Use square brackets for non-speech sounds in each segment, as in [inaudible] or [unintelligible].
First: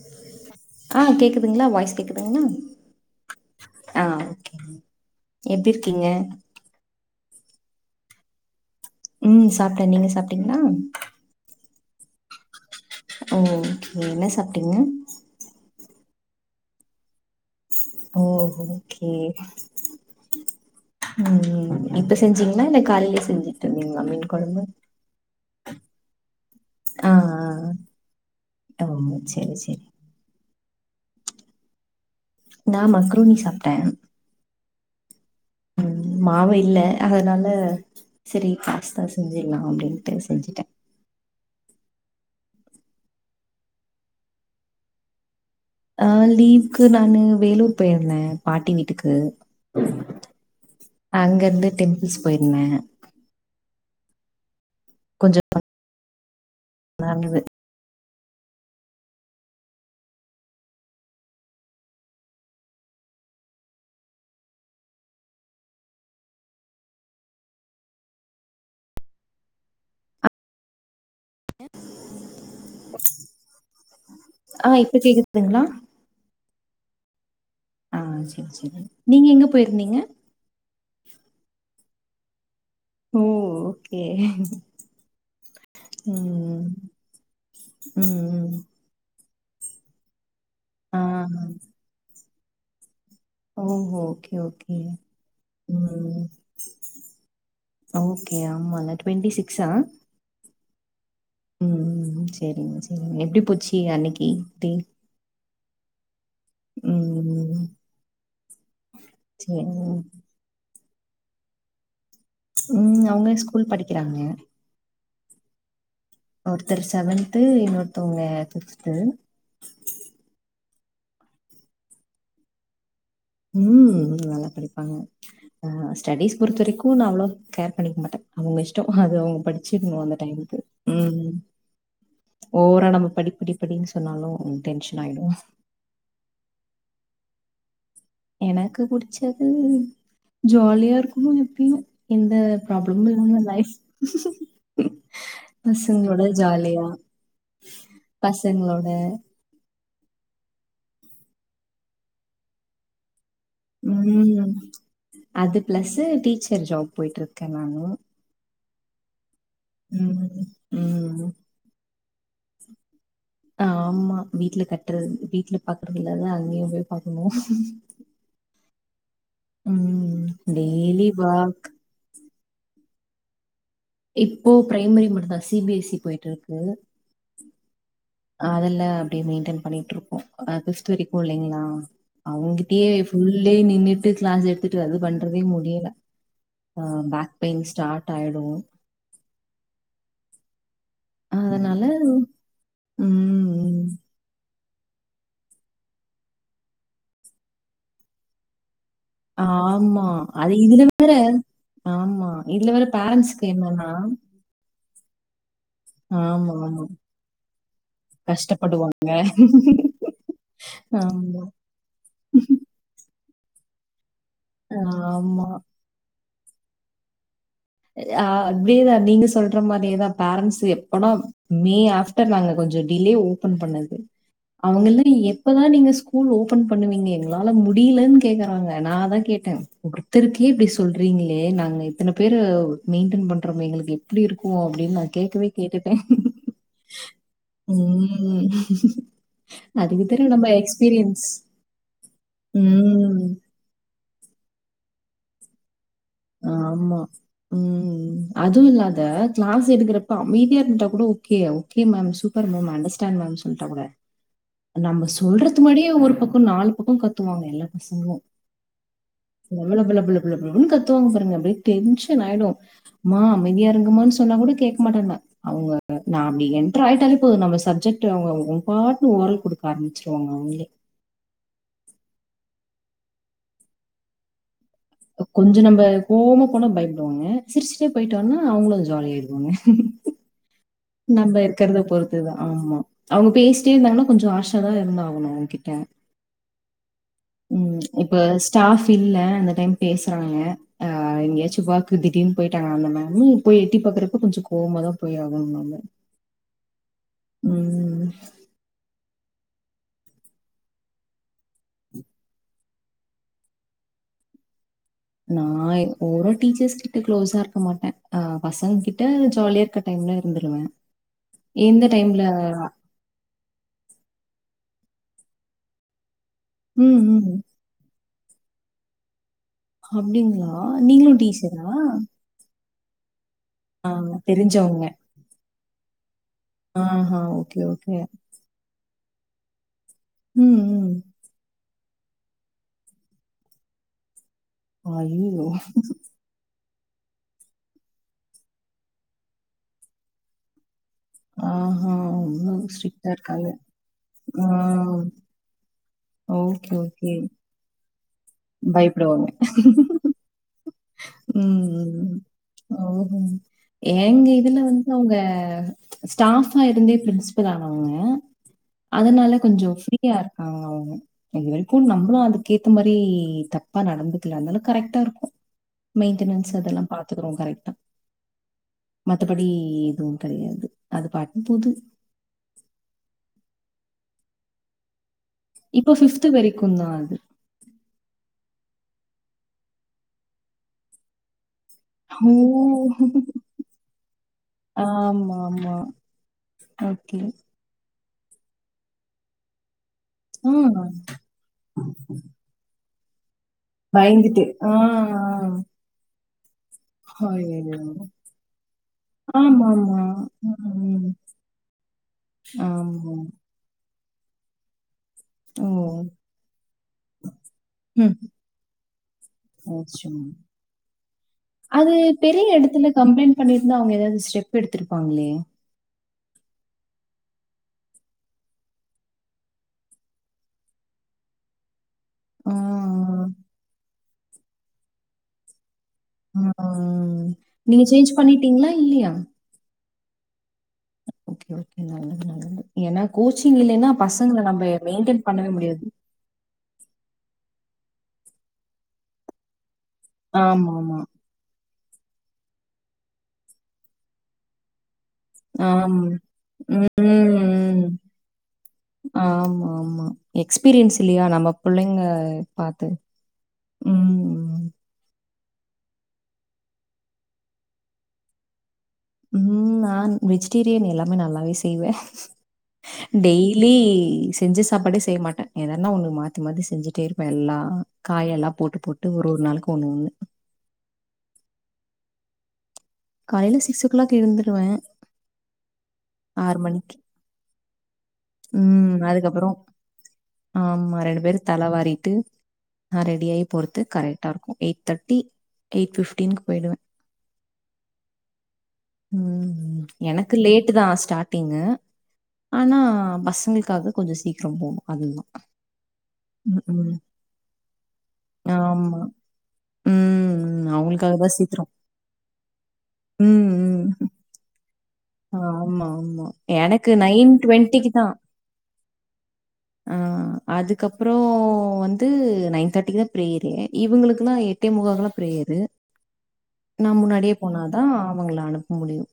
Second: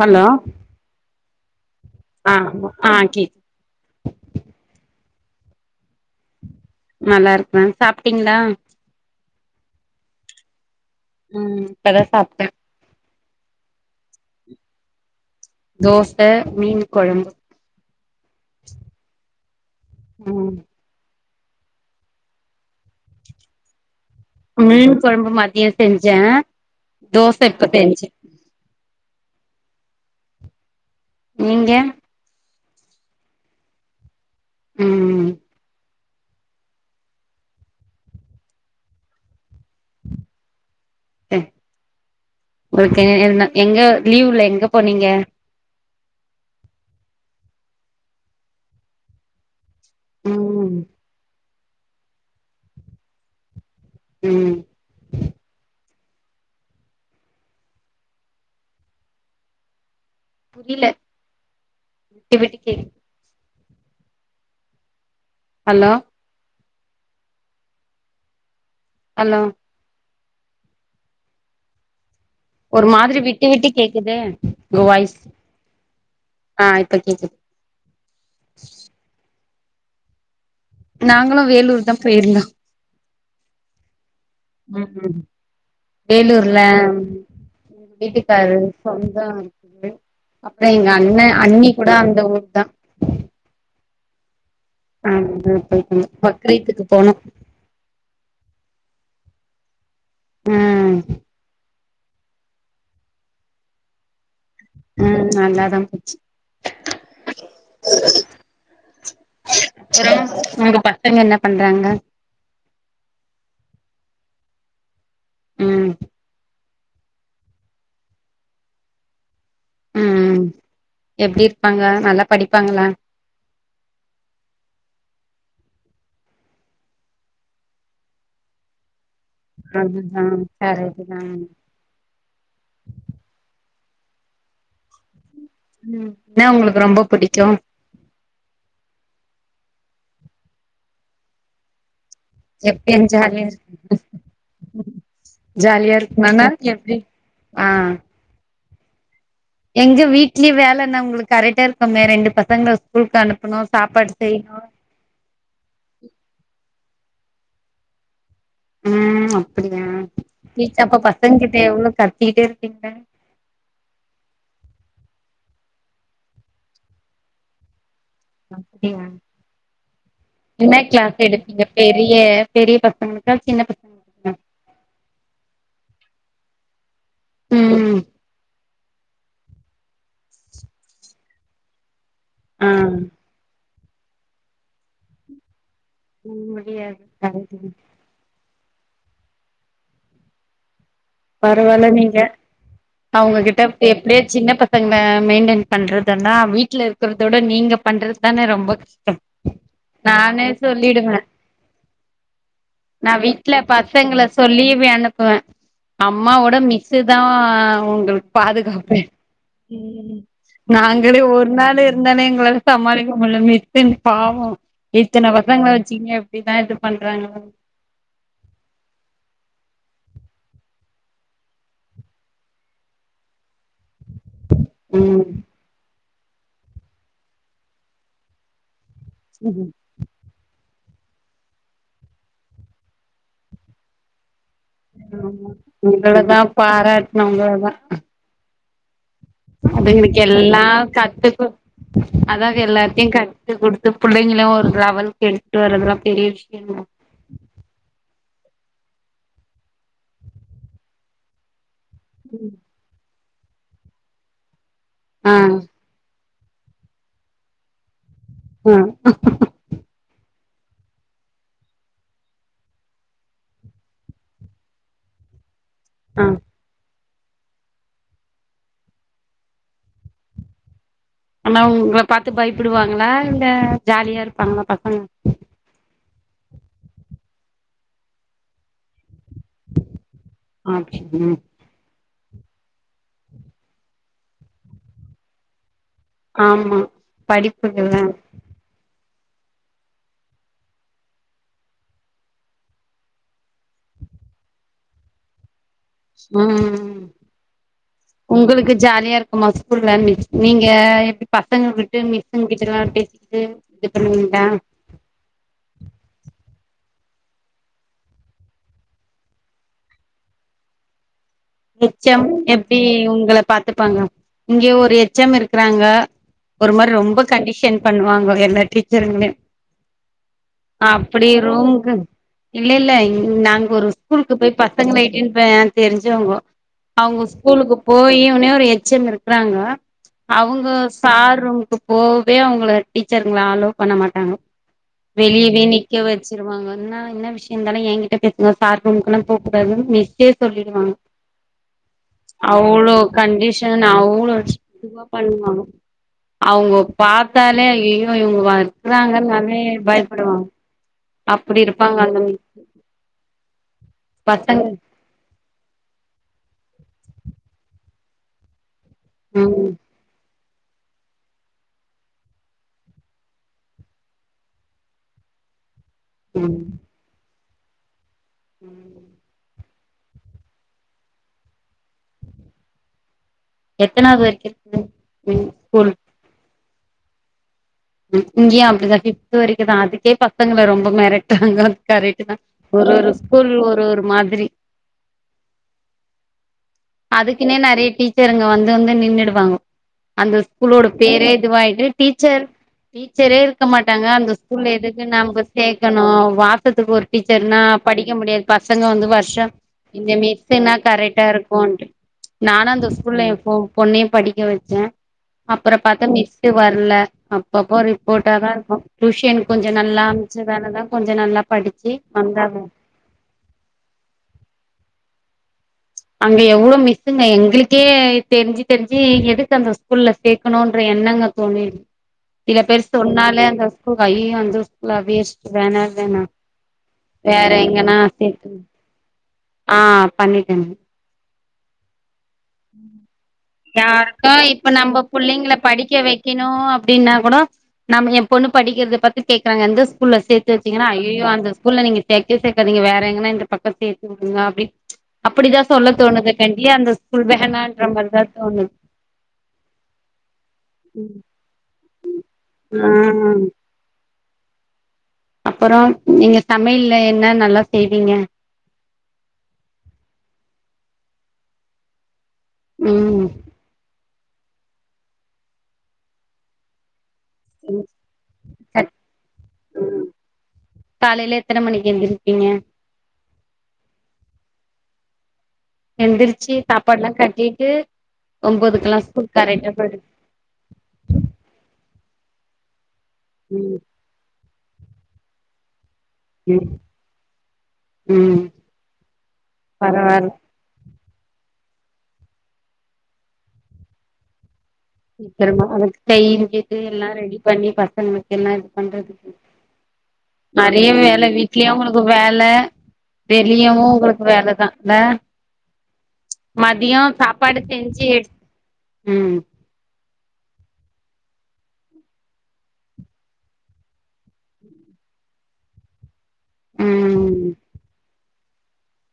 Hello ஆ கேக்குதுங்ளா voice ஆ கேக்குதுங்ளா ஆ கேக் ஆ ஓகேங்க எப்டி இருக்கீங்க நல்லா இருக்ற சாப்ட்டீங்களா ம் சாப்ட்ட நீங்க சாப்ட்டீங்ளா ம் இப்பதா சாப்ட்ட ஓகே என்ன சாப்ட்டீங்க தோச மீன் கொழம்பு ம் ஓகே ம் ம் ம் இப்ப செஞ்சீங்ளா இல்ல காலைல செஞ்சி டீங்ளா மீன் கொழம்பு மீன் கொழம்பு மதியோ செஞ்ச ஆ ஆ ம் சேரி சேரி நீங்க நா மக்ரூனி சாப்ட்ட ம் ம் மாவு இல்ல அதனால செரி பாஸ்த்தா செஞ்சிட்லா அப்டின்ட்டு செஞ்சுட்ட ம் ஓகே என்ன எங்க லீவ்ல எங்க போனீங்க ஆ லீவுக்கு நானு வேலூர் போயிருந்த பாட்டி வீட்டுக்கு ம் அங்க இருந்து டெம்பிள்ஸ் போயிருந்த ம் நல்லது புரில விட்டு விட்டு கேக்கு ஹலோ அலோ ஒரு மாதிரி விட்டு விட்டு கேக்குது ஆ உங்க இப்ப வாயஸ் கேக்குதுங்களா ஆ இப்ப கேக்குது ஆ சேரி சேரி நீங்க எங்க போயிருந்தீங்க நாங்களு வேலூர் தா போயிருந்தோ ம் ஓகே ம்ம் வேலூர்ல ம் ம் வீட்டுக்காரு சொந்த இருக்குது அப்பறோ எங்க ஆ அண்ண அண்ணி கூட அந்த ஊர் தா ஓ ஓகே ஓகே ஆமா போட்டு வந்தோ ம் பக்கீத்துக்கு போனோ ஓகே ஆமால ட்வெண்ட்டி சிக்ஸ் ஆ ம் ம் செரிங்க செரிங்க எப்பிடி போச்சி அன்னெக்கி தீன் ம் நல்லாதா போச்சு ம் ம் ம் ம் சேரிங் அப்றோ உங்க பசங்க என்ன பண்றாங்க ம் அவ்ங்க ஸ்கூல் படிக்கெறாங்க ம் ஒருத்தர் சவன்த்து இன்னொருத்தவ்ங்க ஃபிப்த்து ம் ம் ம் ம் எப்டி இருப்பாங்க நல்லா படிப்பாங்களா ம் நல்லா படிப்பாங்க ஆ ஸ்டடீஸ் பொறுத்த வரக்கு நா அவ்ளோ கேர் பண்ணிக்க மாட்ட அவ்ங்க இஷ்டொ அது அவ்ங் படிச்சிர்னு அந்த அதுதா டைம்க்கு கரெக்ட் தா ம் ஓவரா நம்ம படி படி படின்னு சொன்னாலு டென்ஷன் ஆயிடு ம் என்ன உங்களுக்கு ரொம்ப புடிக்கு எனக்கு புடுச்சது ஜாலியா இருக்கணு எப்பெயு எந்த எப்பயு ப்ராப்ளமு இல்ல ஜாலியா லைஃப் ஜாலியா பசங்களோட இருக்கணுனா ஜாலியா எப்டி ஆ பசங்களோட எங்க வீட்லயே வேல என்ன உங்களுக்கு கரெக்டா இருக்குமே ரெண்டு பசங்கல ஸ்கூலுக்கு அனுப்பணு சாப்பாடு ம் செய்யணு அது ப்ளஸு டீச்சர் ஜாப் போய்ட்டு இருக்க நானு ம் அப்பிடியா ம் டீச் அப்ப ம் பசங்ககிட்ட எவ்ளோ கத்திட்டே இருப்பீங்கள ஆமா வீட்ல கத்றது வீட்ல பாக்குறது இல்லாத அங்கயு போய் பாக்கணு அப்பிடியா என்ன டெய்லி க்ளாஸ் எடுப்பீங்க வாக் பெரிய பெரிய பசங்களுக்கா சின்ன பச இப்போ ப்ரைமரி மட்டுதா சீ பி எஸ் சீ போய்ட்டு இருக்கு ம் அதுல்லா அப்டியே மெய்ன்டன் பண்ணிட்டு இருக்கோ அதிஸ்ட்டு ஹிப்போ இல்லெங்களா ஆ அவ்ங்கிட்டயே ஃபுல் டே நின்னுட்டு க்ளாஸ் எடுத்துட்டு அது பண்றதே முடில அ முடியாது பேக் கரெக்ட். பெய்ன் ஸ்டார்ட் ஆய்டு அதனால பரவால நீங்க அவ்ங்ககிட்ட ம் அப்பிடியே சின்ன பசங்க மெய்ன்டென் பண்றதுன்னா வீட்ல க்கறதோட நீங்க பண்றது தான ரொம்ப ஆமா நானே அது இதுலன் வேற சொல்லிடுவே ஆமா இதுல வேற நா பேரன்ஸ்க்கு வீட்ல என்னன்னா பசங்கள சொல்லிவே அனுப்புவே ஆமா அம்மாவோட ஆமா மிஸ்ஸு தா உங்களுக்கு பாதுகாப்பு கஷ்டப்படுவாங்க நாங்களே ஆமா ஒரு நாளு இருந்தாலே எங்களால சமாலிக்க முட்ல மிஸ்ஸு எ பாவோ எத்தன ஆமா பசங்க வெச்சீங்க எப்டிதா இது பண்றாங்களோ ஆ அப்டீதா நீங்க சொல்ற மாரியேதா பேரன்ஸ்ஸு எப்பனா மே ஆஃப்டர் நாங்க கொஞ்சொ டிலே ஓபன் பண்ணது அவ்ங்கில்ல டீ ம் எப்பதா நீங்க சு ஸ்கூல் ஓபன் பண்ணுவீங்க எங்களால முடியில்லன்னு கேக்குறாங்க நாந்தா கேட்ட ஒருத்தருக்கே இப்டி சொல்றீங்களே நாங்க இத்தன பேர மெயின்டென் பண்றோமே எங்களுக்கு எப்டி இருக்கு அப்டின்னு நா கேக்கவே ஆமா கேட்டுட்டே உங்களதா பாராட்னு உங்களதா உம் அ அதுங்களுக்கு எல்லா கத்து கு அதாங்க எல்லாத்தயு ம். கத்து குடுத் து புள்ளைங்களு ஒரு லெவலுக்கு எடுத்துட்டு வரதுல்லா பெரிய விஷ்ய [unintelligible] அதுவு இல்லாத கிளாஸ் எடுக்கறப்ப அமைதியா இருந்துட்டா கூட ஓகே ஓகே மேம் சூப்பர் ம் மேம் அண்டர்ஸ்டான்ட் மேம் சொல்ட்டாங்க நம்ம ஆ சொல்றது முன்னாடியே ஒரு பக்கம் நாலு பக்கம் கத்துவாங்க எல்லா பசங்களும் ஆ லபலப லப லப னு கத் து வாங்க பாருங்க அப்டியே டென்ஷன் ஆயிடும் அம்மா அமைதியா இருங்கமா சொன்னா கூட கேக்க மாட்டாங்க அவங்க நா ஆ ஆ அப்டி என்டர் ஆயிட்டாலே போது நம்ம சப்ஜெக்ட் அவங்க உம்பாட்டு ஓரல் குடுக்க ஆரம்பிச்சிருவாங்க அவங்களே ஆனா உங்கள பாத்து பயப்படுவாங்களா இல்ல ஜாலியா இருப்பாங்களா பசங்க கொஞ்ச நம்ம கோவமா போனா பயப்படுவாங்க சிரிச்சுட்டே போயிட்டாங்கன்னா அவங்களு ஜாலிய ஆயிடுவாங்க அப்டியா நம்ப இர் க்கிறத பொறுத்துதா ஆமா அவங்க பேசிட்டே இருந்தாங்கன்னா கொஞ்சொ ஹார்ஷா தா இருந்து ஆகணு அவங்ககிட்ட ஆமா ம் படிப்புக்குதா இப்ப ஸ்டாஃப் இல்ல அந்த டைம் பேசுறாங்க ஆ எங்காய்ச்சு ஒர்க் திடீர்னு போயிட்டாங்க அந்த மேம் போய் எட்டிப்பாக்குறப்ப கொஞ்சொ கோவமா தா போய் ஆகனும் நாம ம் ம். உங்களுக்கு ஜாலியா இரு க்குமா ஸ்கூல் வேல்யூ நீங்க எப்டி பசங்க விட்டு மிஸ்ஸூங்கிட் டலா பேசிக்கிட்டு இது பண்ணுவீங்கலா நா ஒரு டீச்சர்ஸ் கிட்ட க்ளோஸா இருக்க மாட்டே ஆ பசங்க கிட்ட ஜாலியா இருக்கட் டைம்லா இருந்துடுவே எச் எம் எப்டி உங்கள பாத்துப்பாங்க இங்க ஒரு எச் எம் இருக்கறாங்க ஒரு மாரி ம், ரொம்ப ம். கண்டிஷன் பண்ணுவாங்க எல்ல டீச்சருங்களயு அப்டிங்களா நீங்களு டீச்சரா இல்லல்ல நாங்க ஒரு ஆ ஸ்கூலுக்கு போய் தெரிஞ்சவங்க. பசங்கள எட்டின் தெரிஞ்சவங்கோ ஆஹா. அவங்க ஓகே, ஸ்கூலுக்கு ஓகே. போயுனே ஒரு எச் எம் இருக்கிறாங்க ம், அவுங்க ம். சார் ரூம்க்கு போவே அவங்கள டீச்சருங்கள அலோ பண்ண மாட்டாங்க அய்யய்யோ! வெளியவே நிக்க வ ச்சுருவாங்க என்ன என்ன விஷ்ய இருந்தாலு ஏங்கிட்ட பேசுங்க சார் ரூம்கல்லா போக்கூடாதுன்னு மிஸ்ஸே சொல்லிடுவாங்க ஆ ஹா அவ்ளோ கண்டிஷன் அவ்ளோ ஆ இதுவா பண்ணுவாங்க ஓகே, அவுங்க ஓகே. பாத்தாலே ஐய்யய்யோ இவுங்க பயப்படுவாங்க. வர்ராங்கனாலே பயப்படுவாங்க அப்படி இருப்பாங்க ம் அந்த ஓ எங்க இதுல பசங்க வந்து அவங்க ஸ்டாஃபா இருந்தே பிரின்சிபல் ஆனவங்க அதுனால ம் கொஞ்ச ஃப்ரீயா இருப்பாங்க அவுங்க இது வரைக்கு நம்மளும் அதுக்கு ஏத்த மாரி தப்பா நடந்துக்கல அதுனால கரெக்டா இருக்கும் மெயின்டெனன்ஸ் ம் அதெல்லா பாத்துக்குறோ கரெக்டா ம் மத்தபடி எதுவு கெடையாது அது பாட்னு போது எத்தனாவது வரைக்கு இருக்கு ம் ஸ்கூல் இப்ப பிஃப்து வரைக்கும் தா அது ம்க்கு இங்கயு அப்டிதா ஃபிஃப்த் வரைக்குதா அதுக்கே பசங்கள ரொம்ப மிரட்டாங்க கரெக்டட் ஓ! தா ஒரு ஒரு ஸ்கூல் ஒரு ஒரு மாதிரி ஆமா மா அதுக்குன்னே நெறய டீச்சருங்க வந்து வந்து நின்றுடுவாங்க அந்த ஆ. ஸ்கூலோட பேரே இதுவாயிட்டு டீச்சர் டீச்சரே இருக்க மாட்டாங்க அந்த பயந்துட்டு. ஆ, ஸ்கூல்ல எதுக்கு நமக்கு சேக்கணு வா த்துக்கு ஒரு ஆ. டீச்சர்னா ஐயையோ! படிக்க முடியாது பசங்க வந்து வருஷ ஆமாமா. இந்த மிஸ்னா ம். கரெக்டா இருக்கு நானு அந்த ஆமா. ஸ்கூல்ல எ பொண்ணே படிக்க வச்ச ஓ! அப்பற பாத்தா மிஸ்சு வரல அப்பப்போ ம். ரிப்போர்டாதா இருக்கு டியூஷன் கொஞ்சோ நல்லா அச்சச்சோ! பச்சதாலதா கொஞ்சோ நல்லா படிச்சு வந்தாங்க கம்ளைண்ட் பண்ணிருந்தா அவங்க எதாவது ஸ்டெப் எடுத்துருப்பாங்களே அங்க எவ்ளோ மிஸ்ஸுங்க எங்களுக்கே தெரிஞ்சு தெரிஞ்சு எதுக்கு அந்த ஸ்கூல்ல சேக்கணும்ன்ற எண்ணங்க தோணிர்க் ஆ, சில பேரு சொன்னாலே அந்த ஸ்கூல் ஐயயோ அந்த ஸ்கூலா வேஸ்ட் வேணா வேணா ஆ. ம். வேற நீங்க எங்கன்னா சேஞ்ச் சேத்து உட் பண்ணிட்டீங்களா? இல்லையா? ஆ பண்ணிட்டங்க ஏன்னா கோச்சிங் இல்லன்னா யாருக்கோ பசங்கள நம்ம மெயின்டென் பண்ணவே முடியாது வக்கணு அப்டின்னா கூட நம்ம எ பொண்ணு படிக்கறத பத்தி கேக்குறாங்க எந்த ஸ்கூல்ல சேத்து வச்சிங்கன்னா ஆமாமா. ஐயயோ அந்த ஸ்கூல்ல நீங்க சேக்கவே சேக்காதீங்க வேற எங்கன்னா இந்த பக்க சேத்து விடுங்க அப்டின்னு அப்டிதா சொல்ல ஆம். தோணுது கண்டி ம், அந்த ஸ்கூல் வேணான்ற மாரிதா தோணுது ஆமா ஆமா எக்ஸ்பீரியன்ஸ் இல்லயா நம்ம புள்ளைங்க பாத் ஆ ம் அப்பற நீங்க சமையல்ல என்ன நல்லா செய்வீங்க ம் நான் வெஜிடேரியன் எல்லாமே நல்லாவே செய்வ ம் டெய்லி செஞ்ச சாப்பாடே செய்ய மாட்ட எதன்னா ஒன்னு மாத்தி மாத்தி செஞ்சுட்டே இரு வெள்ளா காய்ல்லா போட்டு போட்டு ஒரு ஒரு நாளைக்கு ஒன்னு ஒன்னு. காலைல எத்தன மணிக்கு எந்திருப்பீங்க காலைல சிக்ஸ் ஓ கிளாக் எழுந்துடுவ எந்திரிச்சி சாப்பாடுல்லா கட்டிட்டு ஒன்பதுக்குலா ம், ஸ்கூல் அதுக்கப்புறம் கரக்ட்டா போய்டு ஆமா ரெண்டு பேரு தலைவாரிட்டு நா ரெடியாயி ம் பொறத்து கரெக்ட் டா இருக்கு எயிட் தேர்ட்டி எய்ட்ஃபிஃப்டின்க்கு ம் போய்டுவ ம் ம் பரவால்ல எனக்கு லேட்டு தா ஸ்டார்ட் டிங்கு ஆனா பசங்களுக்காக கொஞ்சோ சீக்கிர போணு சீக்கிரமா அவங்களுக்கு செய்ஞ்சுட்டு எல்லா ரெடி பண்ணி பசங்களுக்கு எல்லா இது ஆமா. பண்றதுக்கு ம், ம். மரிய அவங்களுக்காக வேல தான் சீக்கிரம். வீட்லயு உங்களுக்கு வேல ம், வெளியவு ம். உங்களுக்கு வேலதா இல்ல ஆமா ஆமா எனக்கு மதியோ நைன் சாப்பாடு டுவெண்டிக்கு தா செஞ்சு ம் ஆ அதுக்கப்றோ வந்து நைன் தேர்டி தா பிரேயரு இவங்களுக்குல்லா எ எட்டே முக்காக்குலா பிரேயரு நான் முன்னாடியே ம் போனாதா அவங்கள அனுப்ப முடியு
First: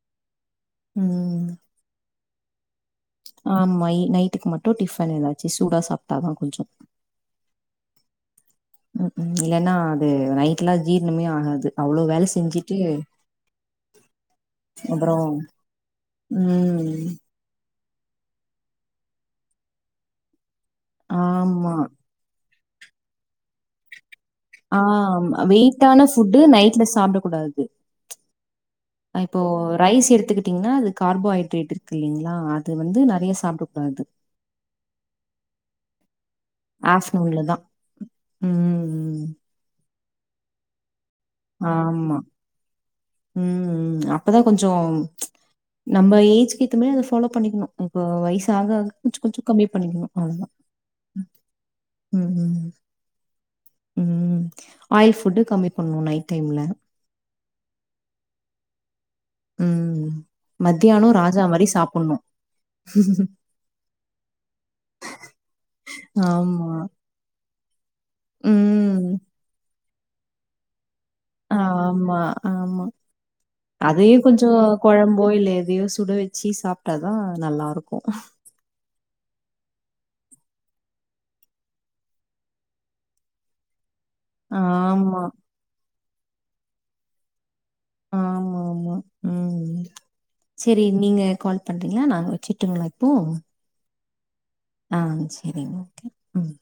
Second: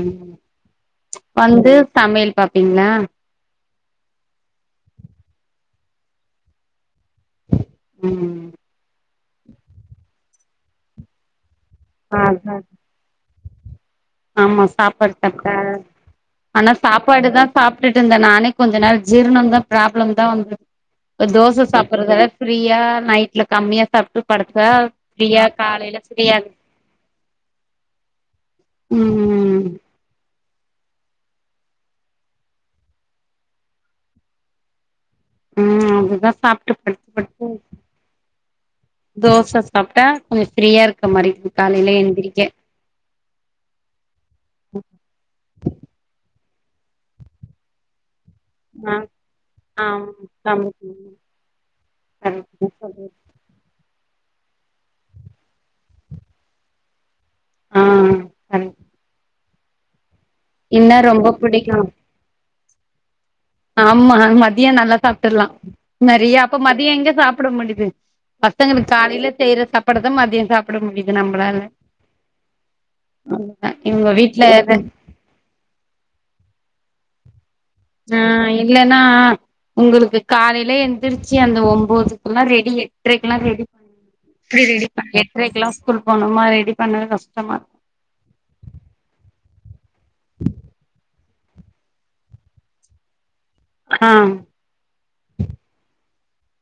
ம் ம். வந்து சமையல் பாப்பீங்ளா ஆமா நைட்டுக்கு மட்டு டிஃபன் எதாச்சு சூடா சாப்ட்டாதா கொஞ்சோ ம் ம்க்கு இல்லனா அது நைட்லா ஜீரணமே ஆகாது அவ்ளோ வேல அதா செஞ்சுட்டு ஆமா சாப்பாட் அப்புறம் தக்க ஆனா ம். சாப்பாடு தா சாப்டிட்டுட்டு இருந்தே நானே கொஞ்ச நேரம் ஜீர்ணம் தா ப்ராப்ளம் தா [unintelligible] தோசை ஆமா. சாப்பிட்டுறத ஃப்ரீயா நைட்ல கம்மியா சாப்ட்டு படுத்தா ஆ ஃப்ரீயா காலையில வெயிட்டான புட் ஃப்ரீயா நைட்ல சாப்டக் கூடாது ப்ச் அ இப்போ ம் ரைஸ் எடுத்துக்கிட்டீங்கனா அதுக் கார்போஹைட்ரேட் இருக் இல்லிங்களா அது வந்து நெறைய சாப்டக் கூடாது ம் அதுதா சாப் ஆஃப்ட்னூன்ல தா [unintelligible] உம் தோச சாப்ட்டா கொஞ்சோ ஃப்ரீயா இருக்க மாரி [inaudible] ஆமா எந்திரிக்க உம் அப்பதா கொஞ்சோ ப்ச் நம்ம ஏஜ்க்கு ஏத்தே மாரி அத ஃபாலோ பண்ணிக்கணு இப்ப வயசு சாக ஆ கொஞ்சோ கொஞ்சோ கம்மி பண்ணிக்கணு அவ்ளோதா ஆமா [inaudible] உம் ஆயில் ஃபுட்டு கம்மி பண்ணு நைட் டைம்ல ஆ ஆ கரெக் ம் என்ன மத்யானோ ரொம்ப ராஜா மாரி புடிக்கு சாப்புட்னு ஆம்மா மதியோ நல்லா சாப்டர்லா நெறயா அப்ப ஆமா. மதியோ எங்க சாப்ட முடிது பஸ்சங்களுக்கு காலேல செய்ற சாப்பாடுதா மதியோ சாப் ஆம்மா ஆமா அதுதா இவுங்க அதையு வீட்ல கொஞ்சோ கொழம்போ இல்ல எதையோ சுட வெச்சி சாப்ட்டாதா நல்லாருக் ஆ இல்லனா ஒங்களுக்கு காலையில எந்திரிச்சு அந்த ஒம்பதுக்குலா ரெடி எட்ரைக்குலா ரெடி [inaudible] ரெடி பண் ஆமா எட்ரைக்கெலா ஸ்கூலு போனுமா ரெடி பண்ணவே கஷ்டமா இருக் ஆம்மா ஆமா உம் சேரி நீங்க கால் பண்றீங்ளா நாங் வெச்சுட்டுங்ளா இப்போ ஆ ஆ சேரிங் ஓகே ம்